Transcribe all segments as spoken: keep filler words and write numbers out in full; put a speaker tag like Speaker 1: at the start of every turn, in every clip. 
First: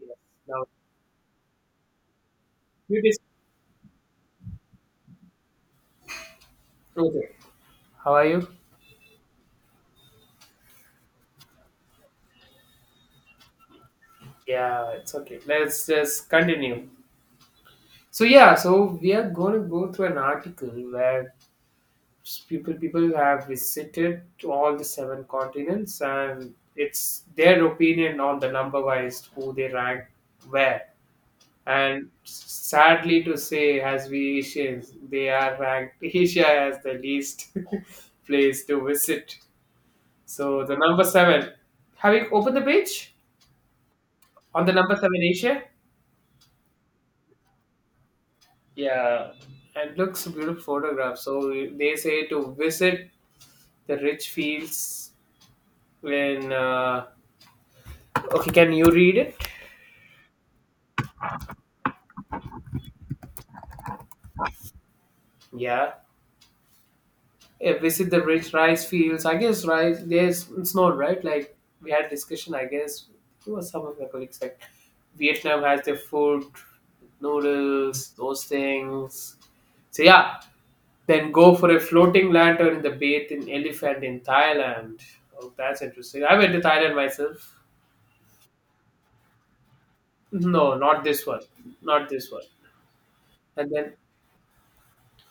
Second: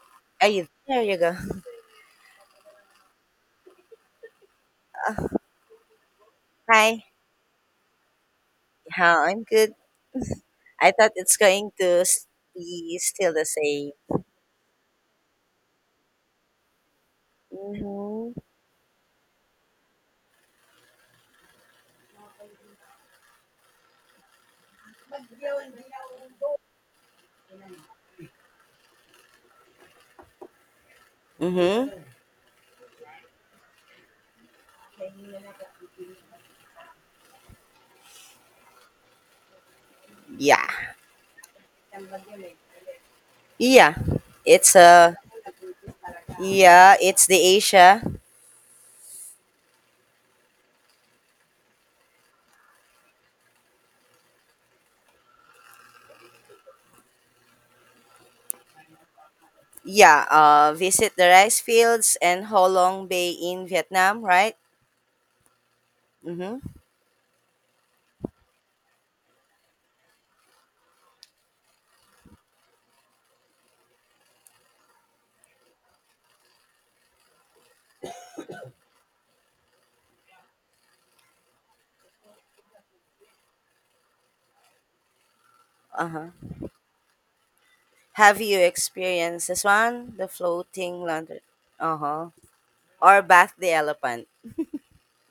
Speaker 1: Yes.
Speaker 2: Are
Speaker 1: Now
Speaker 2: you there? You go.
Speaker 1: you dis-
Speaker 2: Hi.
Speaker 1: okay. How are you?
Speaker 2: How I'm good. I thought it's going to s- be still the same.
Speaker 1: Yeah, it's okay. Let's just continue. So
Speaker 2: Mhm.
Speaker 1: yeah, so we are going to go through an article where people people have visited to all the seven continents and it's their opinion on the number wise who they rank where.
Speaker 2: Mhm.
Speaker 1: And sadly to say, as we Asians, they are ranked Asia as the least place to visit. So
Speaker 2: Yeah.
Speaker 1: the number seven. Have you opened the page?
Speaker 2: Yeah.
Speaker 1: On the
Speaker 2: It's
Speaker 1: number
Speaker 2: uh
Speaker 1: seven, Asia?
Speaker 2: yeah. It's the Asia.
Speaker 1: Yeah, it looks a beautiful photograph. So they say to visit the rich fields when. Uh, okay, can you read it?
Speaker 2: Yeah. Uh, visit the rice fields and Ho Long Bay in Vietnam, right?
Speaker 1: Yeah.
Speaker 2: Mhm.
Speaker 1: Yeah, visit the rich rice fields. I guess rice, there's it's not right? Like we had discussion, I guess. Who was some of my colleagues like Vietnam has their food, noodles, those things. So yeah, then go for a floating lantern in the bathing elephant in Thailand. Oh, that's
Speaker 2: Uh
Speaker 1: interesting.
Speaker 2: huh.
Speaker 1: I went to Thailand myself.
Speaker 2: Have you experienced this one? The
Speaker 1: No, not
Speaker 2: floating
Speaker 1: this one.
Speaker 2: lantern. Uh
Speaker 1: Not
Speaker 2: huh.
Speaker 1: this one.
Speaker 2: Or bath
Speaker 1: And
Speaker 2: the
Speaker 1: then
Speaker 2: elephant.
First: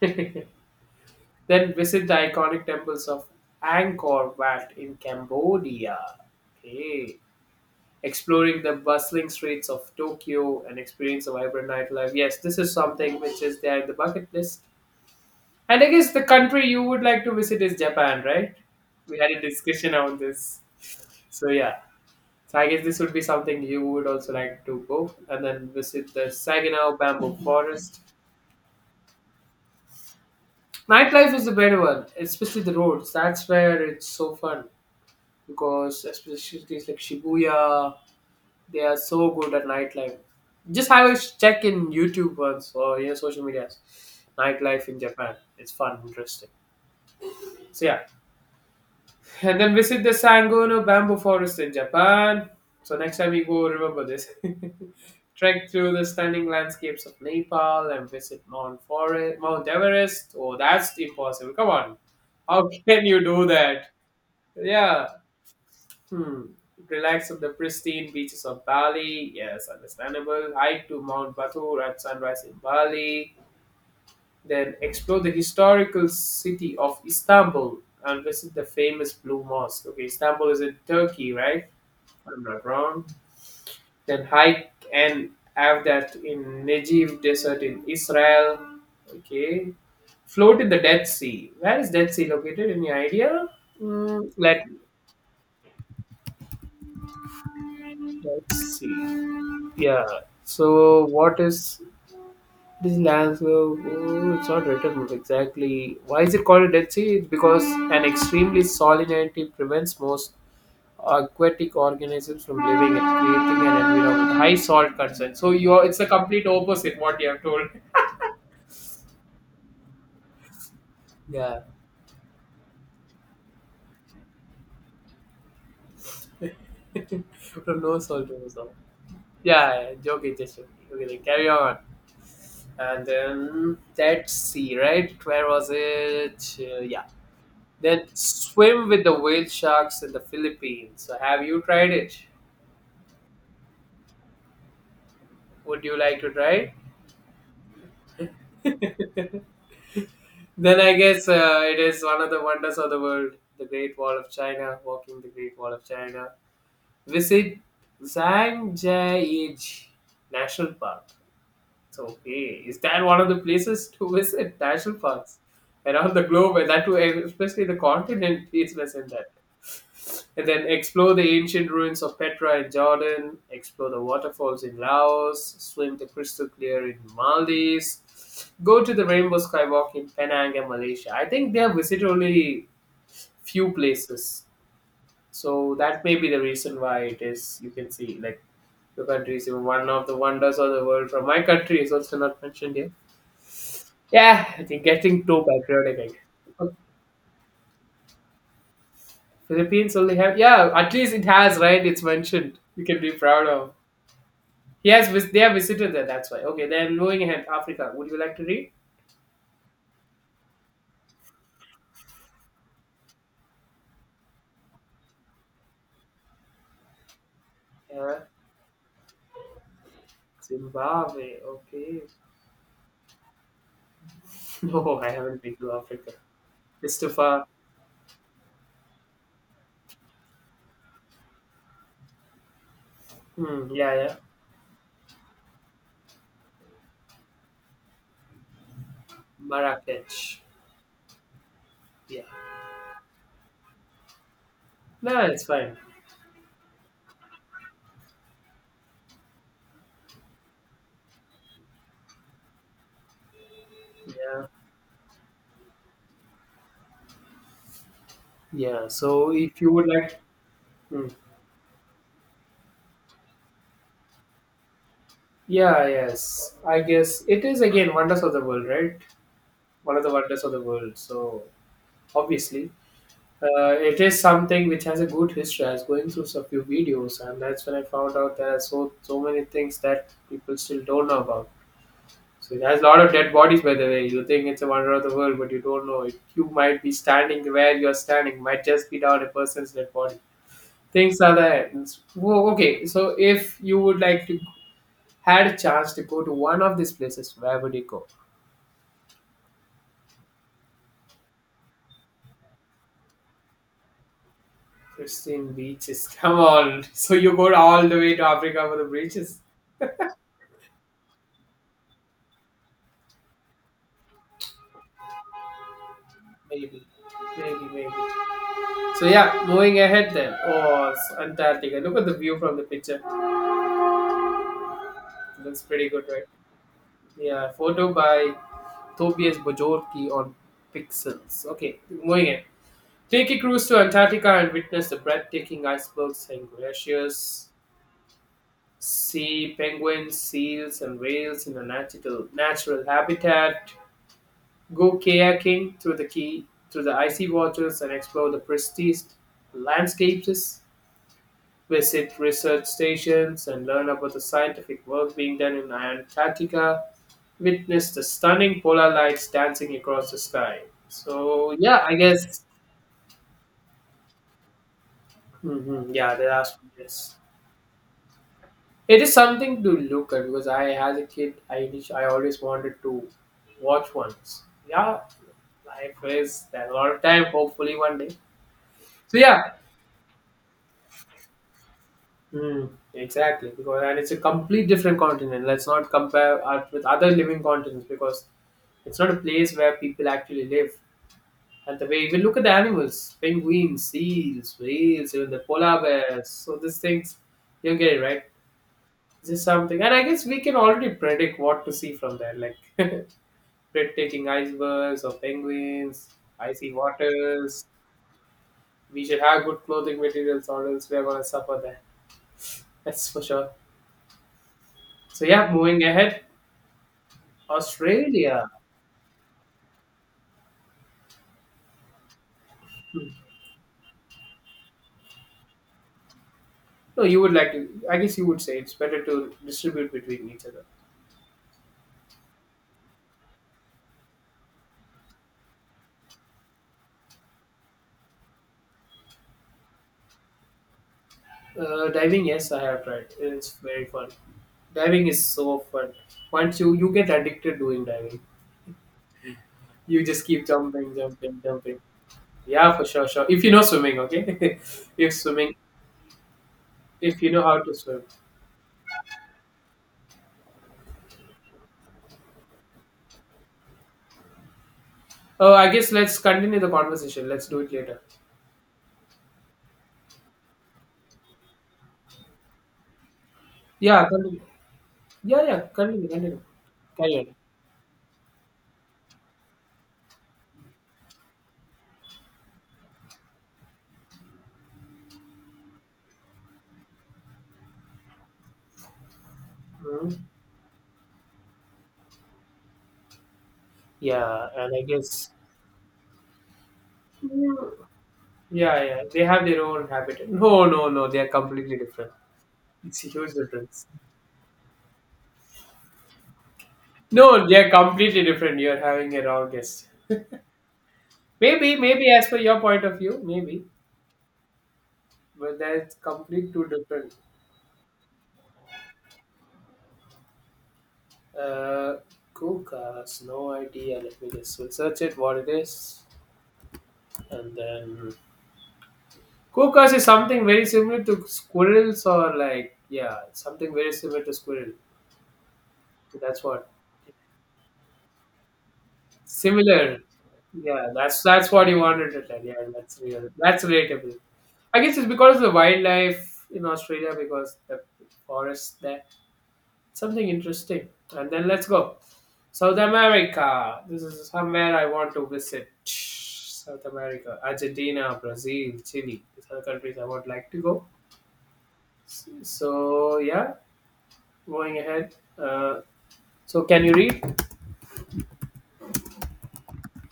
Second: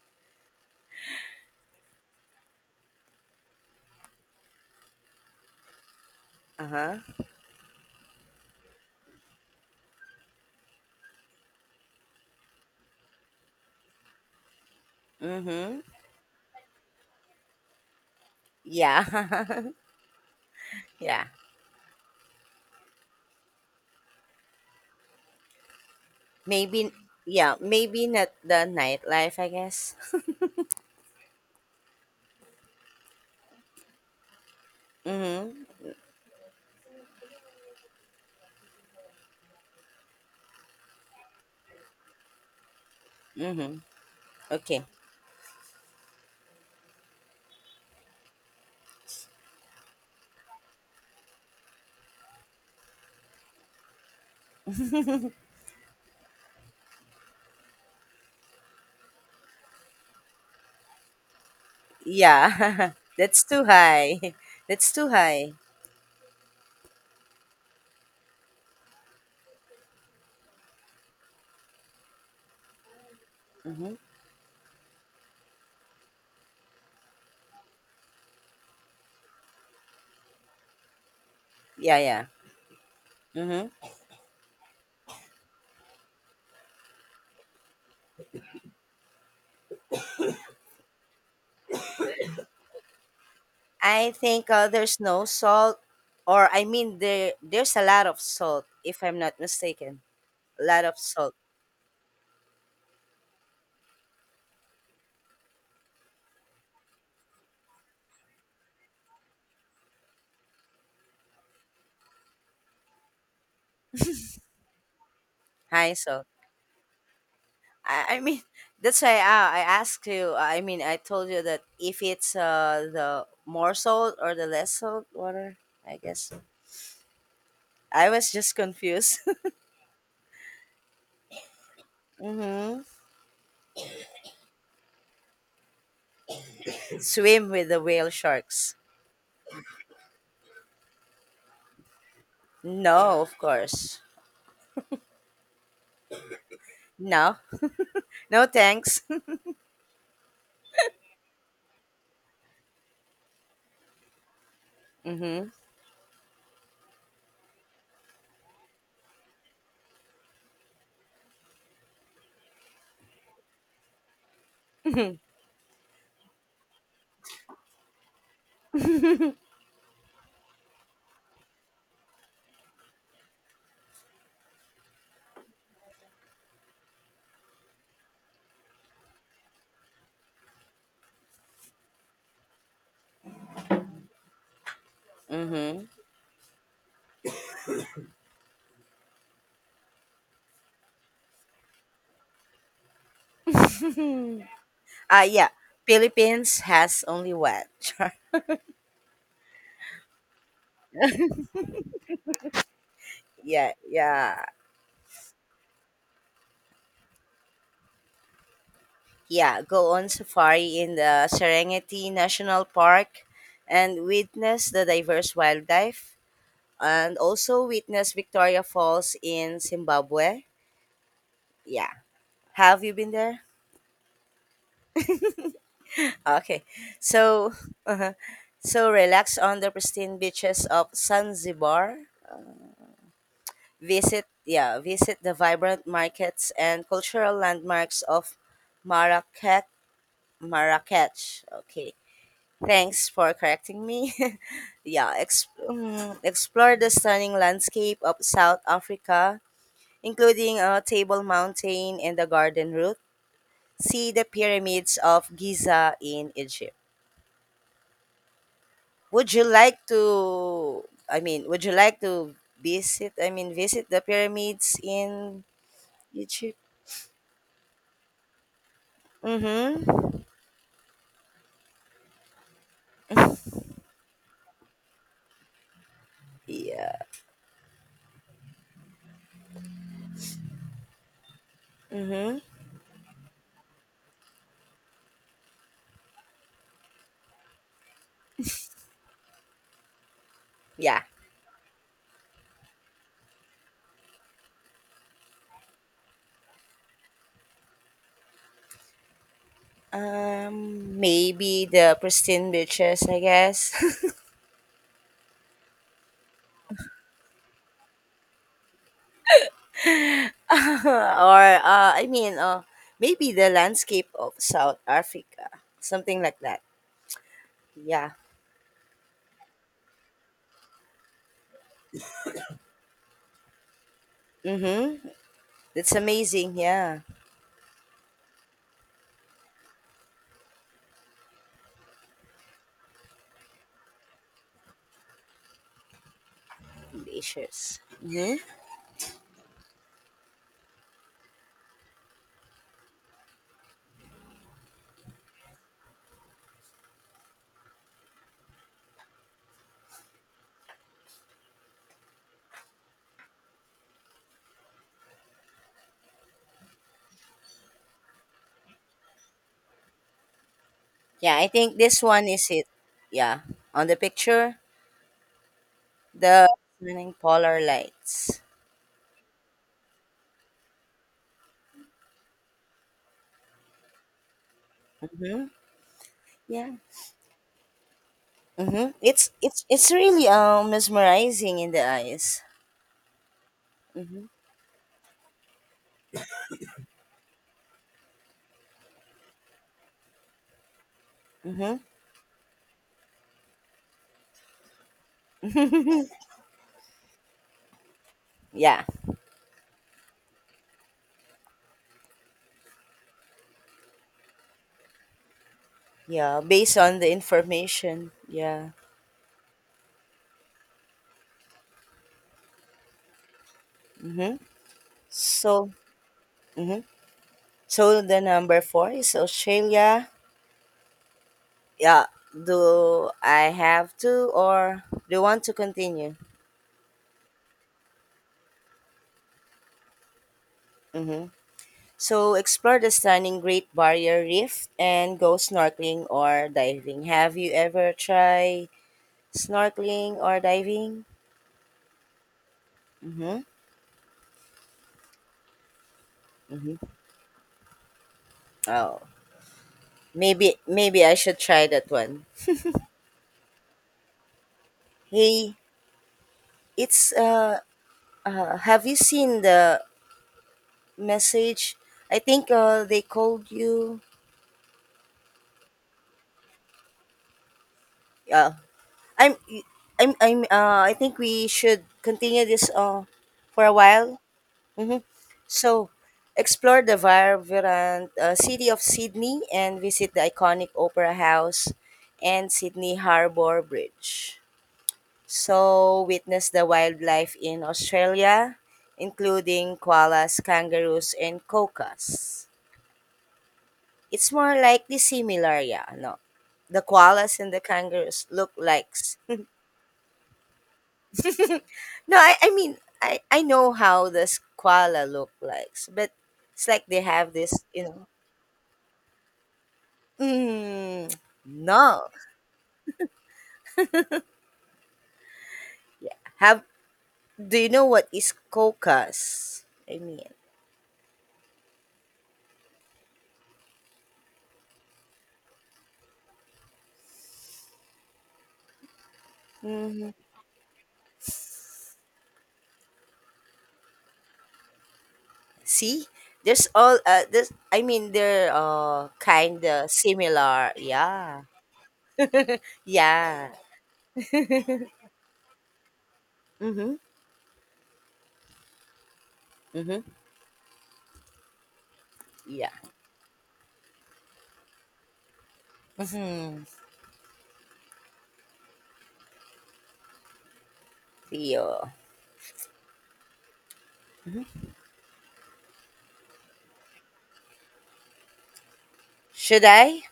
Speaker 1: then visit the iconic temples of Angkor Wat in Cambodia.
Speaker 2: Uh huh.
Speaker 1: Okay. Exploring the bustling streets of Tokyo and experience a vibrant nightlife. Yes, this is something which is there in the bucket list. And
Speaker 2: Mhm.
Speaker 1: I guess the country you would like to visit is Japan, right? We had a
Speaker 2: Yeah.
Speaker 1: discussion on this.
Speaker 2: yeah.
Speaker 1: So yeah. So I guess this would be something you would also like to go and then visit the
Speaker 2: Maybe
Speaker 1: Saginaw Bamboo
Speaker 2: yeah,
Speaker 1: Forest.
Speaker 2: maybe not the nightlife, I guess.
Speaker 1: Nightlife is a better one, especially the roads. That's where it's so fun
Speaker 2: mhm.
Speaker 1: because especially cities like Shibuya, they are so good at nightlife. Just have a check in YouTube once or your social medias.
Speaker 2: Mhm. Okay.
Speaker 1: Nightlife in Japan. It's fun, interesting. So yeah, and then visit the Sangono Bamboo Forest in Japan. So next time you go, remember this. Trek through the stunning landscapes of Nepal and visit Mount Forest, Mount Everest. Oh, that's impossible. Come on. How
Speaker 2: Yeah.
Speaker 1: can you
Speaker 2: That's
Speaker 1: do
Speaker 2: too
Speaker 1: that?
Speaker 2: high. That's
Speaker 1: Yeah.
Speaker 2: too high.
Speaker 1: Hmm. Relax on the pristine beaches of Bali. Yes, understandable. Hike to Mount Batur at sunrise in Bali.
Speaker 2: Mhm.
Speaker 1: Then explore the historical city of Istanbul and visit the famous Blue Mosque. Okay, Istanbul is in Turkey, right?
Speaker 2: Yeah, yeah.
Speaker 1: I'm not wrong.
Speaker 2: Mhm.
Speaker 1: Then hike and have that in Negev Desert in Israel. Okay. Float in the Dead Sea. Where is Dead Sea located? Any idea?
Speaker 2: I
Speaker 1: Mm,
Speaker 2: think
Speaker 1: let
Speaker 2: uh, there's no salt or I mean there there's a lot of salt
Speaker 1: let's
Speaker 2: if I'm not
Speaker 1: see.
Speaker 2: mistaken.
Speaker 1: Yeah.
Speaker 2: A lot of
Speaker 1: So
Speaker 2: salt.
Speaker 1: what is this land? So oh, it's not written exactly. Why is it called a Dead Sea? It's because an extremely salinity prevents most aquatic organisms from living and creating an environment with high salt content. So you are,
Speaker 2: High
Speaker 1: it's the
Speaker 2: salt.
Speaker 1: complete opposite what you have told.
Speaker 2: I, I mean that's why I, I asked you uh, I mean I told you
Speaker 1: Yeah.
Speaker 2: that if it's uh the more salt or the less salt water, I guess.
Speaker 1: From no
Speaker 2: I
Speaker 1: soul
Speaker 2: was
Speaker 1: to no
Speaker 2: just
Speaker 1: soul.
Speaker 2: confused.
Speaker 1: Yeah, yeah, joking, just joking. Okay, then carry on.
Speaker 2: hmm
Speaker 1: And then let's see, right? Where was it? Uh, yeah.
Speaker 2: Swim with the
Speaker 1: Then
Speaker 2: whale sharks.
Speaker 1: swim with the whale sharks in the Philippines. So have you tried it?
Speaker 2: No, of course.
Speaker 1: Would you like to try
Speaker 2: No, no thanks.
Speaker 1: it? Then I guess uh, it is one of the wonders of the world. The Great Wall of China, walking the
Speaker 2: Mm-hmm.
Speaker 1: Great Wall of China. Visit Zhangjiajie National Park. It's okay. Is that one of the places to visit? National parks around the globe, and that too, especially the continent, please visit that. And then explore the ancient ruins of Petra in Jordan, explore the waterfalls in Laos, swim the crystal clear in Maldives, go to the rainbow skywalk in Penang and Malaysia. I think they have visited only few places. So
Speaker 2: Mm-hmm.
Speaker 1: that may be the reason why it is, you can see, like, the country is one of the wonders of the world. From my country is also not mentioned here. Yeah, they're
Speaker 2: Ah
Speaker 1: getting too
Speaker 2: yeah.
Speaker 1: patriotic.
Speaker 2: Philippines
Speaker 1: I guess.
Speaker 2: has only one shark.
Speaker 1: Philippines only have yeah. At least it has right. It's mentioned. You can be proud of.
Speaker 2: Yeah, yeah,
Speaker 1: He has vis- they have visited there. That's why. Okay, then moving ahead. Africa. Would you like to read?
Speaker 2: yeah. Go on safari in the Serengeti National Park and witness the diverse wildlife and also witness
Speaker 1: Yeah.
Speaker 2: Victoria Falls in Zimbabwe.
Speaker 1: Zimbabwe.
Speaker 2: Yeah.
Speaker 1: Okay.
Speaker 2: Have you been there?
Speaker 1: No, I haven't been to Africa.
Speaker 2: Okay,
Speaker 1: It's
Speaker 2: so uh so relax on the pristine beaches of Zanzibar.
Speaker 1: Hmm, yeah, yeah.
Speaker 2: Visit yeah, visit the vibrant markets and cultural landmarks of Marrakech.
Speaker 1: Marrakech.
Speaker 2: Marrakech. Okay,
Speaker 1: Yeah.
Speaker 2: thanks for correcting me. yeah,
Speaker 1: No, it's
Speaker 2: ex-
Speaker 1: fine.
Speaker 2: mm, explore the stunning landscape of South Africa, including uh, Table Mountain and the Garden Route. See the
Speaker 1: Yeah.
Speaker 2: pyramids of Giza in Egypt.
Speaker 1: Yeah. So
Speaker 2: Would you
Speaker 1: if you
Speaker 2: like
Speaker 1: would like.
Speaker 2: to
Speaker 1: Hmm.
Speaker 2: I mean, would you like to visit I mean visit the pyramids in
Speaker 1: Yeah. Yes.
Speaker 2: Egypt?
Speaker 1: I guess it is again wonders of the world, right? One of the
Speaker 2: Mm-hmm.
Speaker 1: wonders of the world. So obviously. Uh, it is something which has a good history. I was going through a few
Speaker 2: Yeah.
Speaker 1: videos, and that's when I found out there are so so many things that people still don't know about.
Speaker 2: Mm-hmm.
Speaker 1: So it has a lot of dead bodies, by the way. You think it's a wonder of the world, but you don't know it. You might be standing where you're standing, might just be down a person's dead body.
Speaker 2: Yeah.
Speaker 1: Things are there. It's- Whoa, okay, so if you would like to had a chance to go to one of these places, where would you go?
Speaker 2: Um Maybe the pristine beaches, I guess.
Speaker 1: Pristine beaches. Come on. So you go all the way to Africa for the beaches?
Speaker 2: or uh I mean uh maybe the landscape of South Africa. Something like that.
Speaker 1: Maybe, maybe, maybe.
Speaker 2: Yeah.
Speaker 1: So yeah, moving ahead then. Oh, it's Antarctica. Look at the view from the picture.
Speaker 2: Mm-hmm.
Speaker 1: Looks pretty
Speaker 2: That's
Speaker 1: good, right?
Speaker 2: amazing, yeah.
Speaker 1: Yeah, photo by Tobias Bojorki on Pixels. Okay, moving ahead. Take a cruise to Antarctica and witness the breathtaking icebergs and glaciers.
Speaker 2: Delicious. Mm-hmm.
Speaker 1: See penguins, seals, and whales in a natural natural habitat. Go kayaking through the key through the icy waters and explore the pristine landscapes visit research stations, and learn about the scientific work being done in Antarctica, witness the stunning polar lights dancing across the sky.
Speaker 2: Yeah, I
Speaker 1: So,
Speaker 2: think
Speaker 1: yeah, I
Speaker 2: this one
Speaker 1: guess,
Speaker 2: is it. Yeah. On the picture.
Speaker 1: hmm yeah, the
Speaker 2: The
Speaker 1: last
Speaker 2: stunning
Speaker 1: yes.
Speaker 2: polar lights.
Speaker 1: It is something to look at because I, as a kid, I, init- I always wanted to watch ones. Yeah, life is a
Speaker 2: Yeah.
Speaker 1: lot of time, hopefully, one day.
Speaker 2: Mm-hmm.
Speaker 1: So,
Speaker 2: It's
Speaker 1: yeah,
Speaker 2: it's it's really um mesmerizing in the eyes.
Speaker 1: Mm, exactly. Because and it's a
Speaker 2: Mm-hmm.
Speaker 1: complete different continent. Let's not compare Earth with other living continents because it's not a place where people actually live.
Speaker 2: Mm-hmm.
Speaker 1: And the way even look at the animals, penguins, seals, whales, even the polar bears. So these things, you get it right.
Speaker 2: Yeah.
Speaker 1: This is something, and I guess we can already predict what to see from there, like breathtaking icebergs or penguins,
Speaker 2: Yeah.
Speaker 1: icy
Speaker 2: Based on the
Speaker 1: waters.
Speaker 2: information. Yeah.
Speaker 1: We should have good clothing materials, or else we are gonna suffer there. That's for sure.
Speaker 2: Mm-hmm.
Speaker 1: So yeah,
Speaker 2: So.
Speaker 1: moving ahead,
Speaker 2: Mm-hmm. So the
Speaker 1: Australia.
Speaker 2: number four is Australia. Yeah.
Speaker 1: Hmm.
Speaker 2: Do I have to or do you want to continue?
Speaker 1: No, you would like to. I guess you would say it's better to distribute between each other.
Speaker 2: Mm-hmm. So explore the stunning Great Barrier Reef and go snorkeling or diving. Have you ever tried snorkeling or diving?
Speaker 1: Uh, diving, yes, I have tried.
Speaker 2: Mm-hmm.
Speaker 1: It's very fun. Diving is so fun. Once you
Speaker 2: Mm-hmm.
Speaker 1: you get addicted doing diving,
Speaker 2: Oh,
Speaker 1: you just keep
Speaker 2: maybe
Speaker 1: jumping,
Speaker 2: maybe I should
Speaker 1: jumping,
Speaker 2: try
Speaker 1: jumping.
Speaker 2: that one.
Speaker 1: Yeah, for sure, sure. If you know swimming, okay. If swimming,
Speaker 2: Hey, it's
Speaker 1: if you know
Speaker 2: uh,
Speaker 1: how to swim.
Speaker 2: uh have you seen the message? I think uh they called you.
Speaker 1: Oh, I guess let's continue the conversation. Let's do it later.
Speaker 2: Yeah. I'm I'm I'm uh I think we should continue this uh for a
Speaker 1: Yeah,
Speaker 2: while.
Speaker 1: continue.
Speaker 2: Hmm
Speaker 1: Yeah, yeah,
Speaker 2: So,
Speaker 1: continue, continue,
Speaker 2: explore the
Speaker 1: continue.
Speaker 2: vibrant uh, city of Sydney and visit the iconic Opera House and Sydney Harbour Bridge. So witness the wildlife in Australia, including
Speaker 1: hmm
Speaker 2: koalas, kangaroos, and cocas. It's
Speaker 1: Yeah,
Speaker 2: more
Speaker 1: and I
Speaker 2: likely
Speaker 1: guess.
Speaker 2: similar, yeah, no. The koalas and the kangaroos look
Speaker 1: Yeah,
Speaker 2: like.
Speaker 1: yeah, they have their own habitat. No, no, no, they are completely different.
Speaker 2: No, I, I mean,
Speaker 1: It's a
Speaker 2: I,
Speaker 1: huge
Speaker 2: I know
Speaker 1: difference.
Speaker 2: how the s- koala look like, but it's like they have
Speaker 1: No,
Speaker 2: this,
Speaker 1: they're
Speaker 2: you know.
Speaker 1: completely different. You're having a wrong guess.
Speaker 2: Mm,
Speaker 1: Maybe,
Speaker 2: no.
Speaker 1: maybe as per your point of view, maybe, but that's complete
Speaker 2: Have
Speaker 1: two different.
Speaker 2: do you know what is cocas? I mean.
Speaker 1: Uh, Kukas, no idea. Let me just we'll search it what it is, and then Kukas is
Speaker 2: Mhm.
Speaker 1: something very similar to squirrels or like yeah, something very similar to squirrel.
Speaker 2: See,
Speaker 1: That's
Speaker 2: there's
Speaker 1: what
Speaker 2: all uh this I mean they're uh kind of
Speaker 1: similar.
Speaker 2: similar.
Speaker 1: Yeah, that's
Speaker 2: Yeah.
Speaker 1: that's what you wanted to tell. Yeah, that's real.
Speaker 2: Yeah.
Speaker 1: That's relatable. I guess it's because of the wildlife in
Speaker 2: Mhm.
Speaker 1: Australia, because the forests there.
Speaker 2: Mhm.
Speaker 1: Something interesting. And then let's go.
Speaker 2: Yeah.
Speaker 1: South America. This is somewhere I want to visit.
Speaker 2: Mhm.
Speaker 1: South America, Argentina, Brazil, Chile. These are the countries I would like to go.
Speaker 2: Theo.
Speaker 1: So, yeah, going ahead. Uh, so, can you read?
Speaker 2: Should I?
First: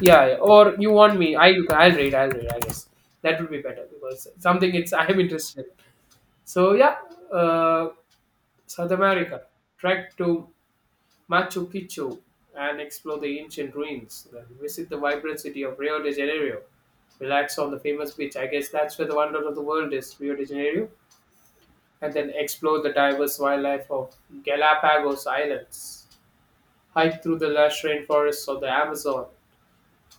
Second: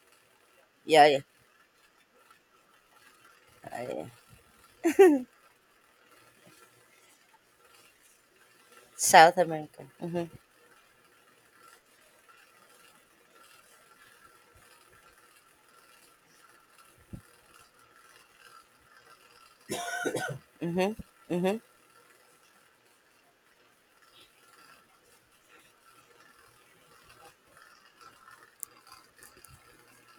Speaker 1: Yeah, yeah. Or you
Speaker 2: Yeah,
Speaker 1: want
Speaker 2: yeah.
Speaker 1: me? I, I'll read, I'll read, I guess. That would be better
Speaker 2: Uh, yeah.
Speaker 1: because something it's I'm interested in. So, yeah, uh, South
Speaker 2: South
Speaker 1: America.
Speaker 2: America.
Speaker 1: Trek
Speaker 2: Mhm.
Speaker 1: to Machu Picchu and explore the ancient ruins. Then visit the vibrant city of Rio de Janeiro. Relax on the famous beach. I guess that's where the wonder of the world is, Rio de Janeiro.
Speaker 2: Mhm. Mhm.
Speaker 1: And then explore the diverse wildlife of Galapagos Islands. Hike through the lush rainforests of the Amazon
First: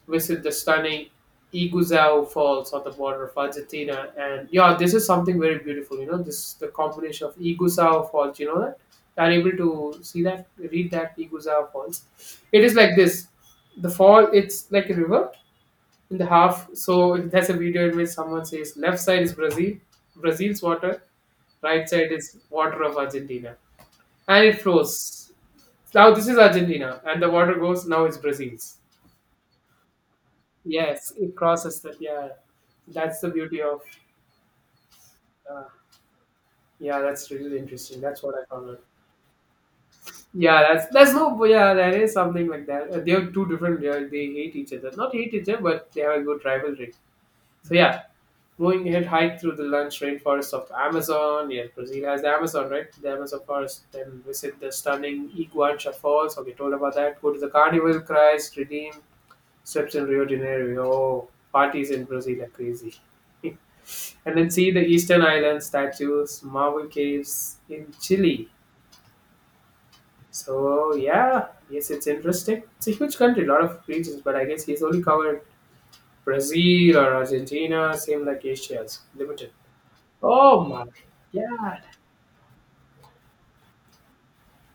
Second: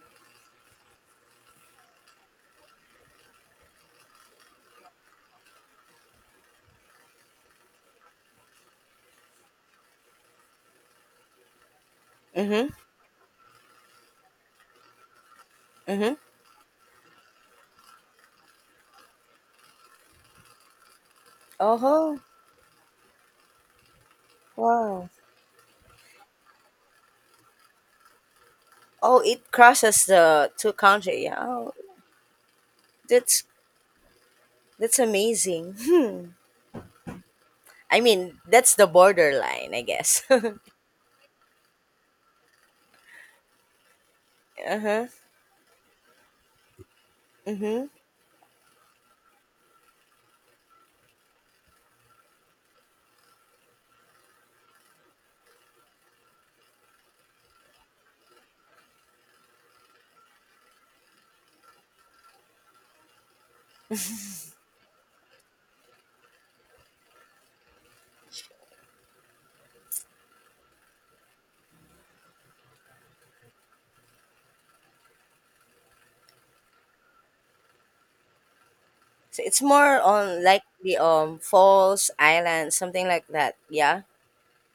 Speaker 1: visit the stunning Iguazú Falls on the border of Argentina. And yeah, this is something very beautiful. You know, this the combination of Iguazú Falls. You know that you are able to see that, read that Iguazú Falls. It
Speaker 2: Mhm.
Speaker 1: is like this. The fall, it's like a river
Speaker 2: Mhm.
Speaker 1: in the half. So that's a video in which someone says left side is Brazil, Brazil's water, right side
Speaker 2: Oh.
Speaker 1: is water of Argentina, and it
Speaker 2: Wow.
Speaker 1: flows. Now this is Argentina, and the water goes. Now it's Brazil's.
Speaker 2: Oh, it crosses the two
Speaker 1: Yes,
Speaker 2: country.
Speaker 1: it
Speaker 2: Yeah. Oh,
Speaker 1: crosses that. Yeah, that's the
Speaker 2: that's
Speaker 1: beauty of.
Speaker 2: that's
Speaker 1: Uh,
Speaker 2: amazing. Hmm.
Speaker 1: yeah, that's really
Speaker 2: I
Speaker 1: interesting. That's what
Speaker 2: mean,
Speaker 1: I found
Speaker 2: that's
Speaker 1: out.
Speaker 2: the borderline, I guess.
Speaker 1: Yeah, that's that's no. But yeah, there is something like that. Uh, they are two different. They, are, they hate each other.
Speaker 2: uh-huh.
Speaker 1: Not hate each other, but they have a good rivalry. So
Speaker 2: Mhm.
Speaker 1: yeah, going ahead, hike through the lush rainforest of Amazon. Yes, Brazil has the Amazon, right? The Amazon forest. Then visit the stunning Iguacha Falls. Okay, told about that. Go to the Carnival Christ Redeem. Steps in Rio de Janeiro. Oh, parties in Brazil are crazy. And then see the Eastern Island statues, marble caves in Chile. So yeah, yes, it's interesting. It's a huge country, a lot of regions, but I guess he's only covered Brazil or Argentina, same like Asia's
Speaker 2: So
Speaker 1: limited.
Speaker 2: it's more on like
Speaker 1: Oh my,
Speaker 2: the um
Speaker 1: yeah,
Speaker 2: falls island, something like that. Yeah.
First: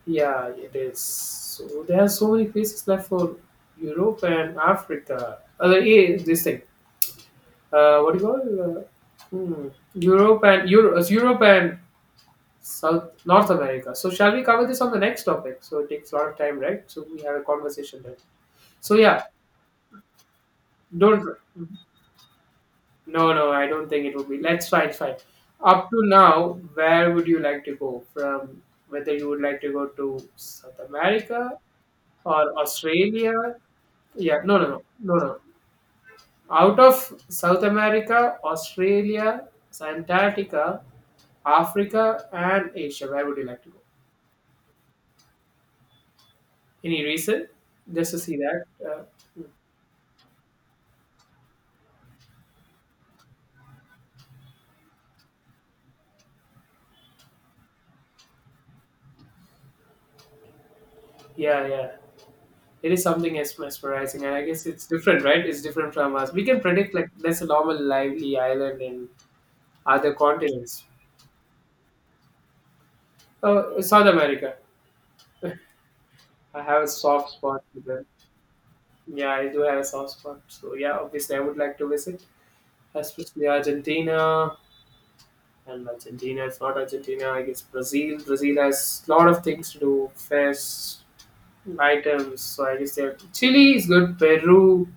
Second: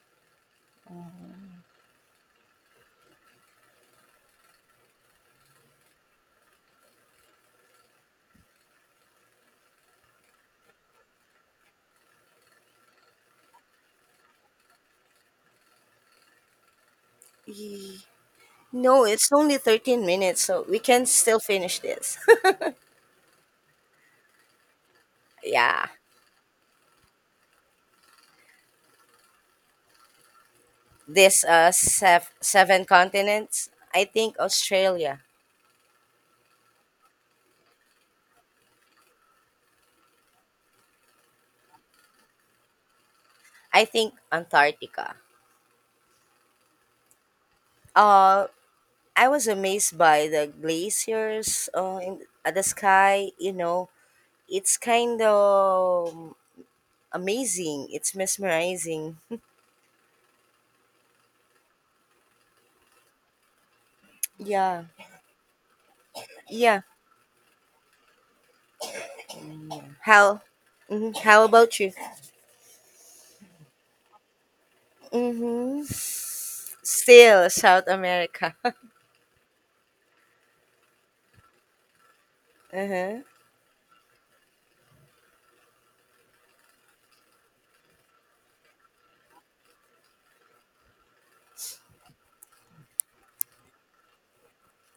Speaker 1: yeah, it is. So there are so many places left for Europe and Africa. Uh, eh, this thing, uh, what do you call it? Uh, hmm, Europe and Euro, uh, Europe and South North America. So shall we cover this on the next topic? So it takes a lot of time, right? So we have a
Speaker 2: Ye-
Speaker 1: conversation there. So
Speaker 2: No,
Speaker 1: yeah,
Speaker 2: it's only thirteen minutes, so we can
Speaker 1: don't.
Speaker 2: still finish this.
Speaker 1: No, no, I don't think it would be. Let's find fine.
Speaker 2: yeah,
Speaker 1: Up to now, where would you like to go from? Whether you would like to go to South
Speaker 2: this
Speaker 1: America
Speaker 2: uh sev-
Speaker 1: or
Speaker 2: seven
Speaker 1: Australia?
Speaker 2: continents. I think
Speaker 1: Yeah, no, no, no, no,
Speaker 2: Australia.
Speaker 1: no. Out of South America, Australia, Antarctica, Africa, and Asia, where would you like to go?
Speaker 2: I think Antarctica.
Speaker 1: Any reason? Just to see
Speaker 2: Uh,
Speaker 1: that. Uh,
Speaker 2: I was amazed by the glaciers uh, in uh, the sky. You know, it's kind of amazing. It's mesmerizing.
Speaker 1: Yeah, yeah. It is something as mesmerizing, and I guess
Speaker 2: yeah,
Speaker 1: it's different, right? It's different from us. We can
Speaker 2: yeah.
Speaker 1: predict like that's a normal lively island in other
Speaker 2: How?
Speaker 1: continents.
Speaker 2: Mhm, how about you?
Speaker 1: Oh, South America.
Speaker 2: Hmm
Speaker 1: I have a soft
Speaker 2: Still
Speaker 1: spot for
Speaker 2: South
Speaker 1: them.
Speaker 2: America.
Speaker 1: Yeah, I do have a soft spot. So yeah, obviously I would like to visit,
Speaker 2: uh-huh.
Speaker 1: especially Argentina. And Argentina, if not Argentina, I guess Brazil. Brazil has a lot of things to do, fairs, items. So I guess there. Chile is good. Peru,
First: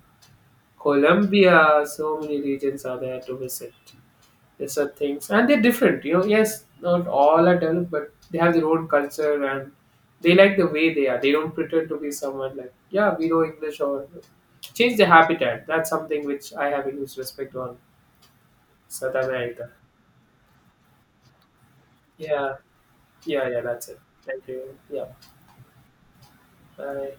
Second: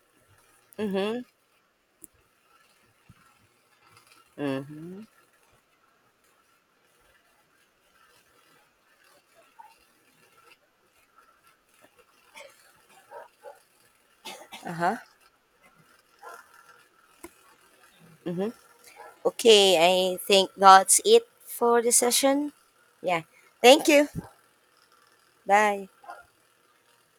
Speaker 2: Mm-hmm.
Speaker 1: Colombia. So many regions are there to visit. These are
Speaker 2: Mm-hmm.
Speaker 1: things and they're different, you know. Yes, not all are developed, but they have their own culture and they like the way they are. They don't pretend to be someone like, yeah, we know English or change
Speaker 2: Uh-huh.
Speaker 1: the habitat. That's something which I have a huge respect on
Speaker 2: Mm-hmm.
Speaker 1: South America.
Speaker 2: Okay, I think that's it for the session.
Speaker 1: Yeah,
Speaker 2: Yeah.
Speaker 1: yeah, yeah.
Speaker 2: Thank
Speaker 1: That's it.
Speaker 2: you.
Speaker 1: Thank you. Yeah.
Speaker 2: Bye.
Speaker 1: Bye.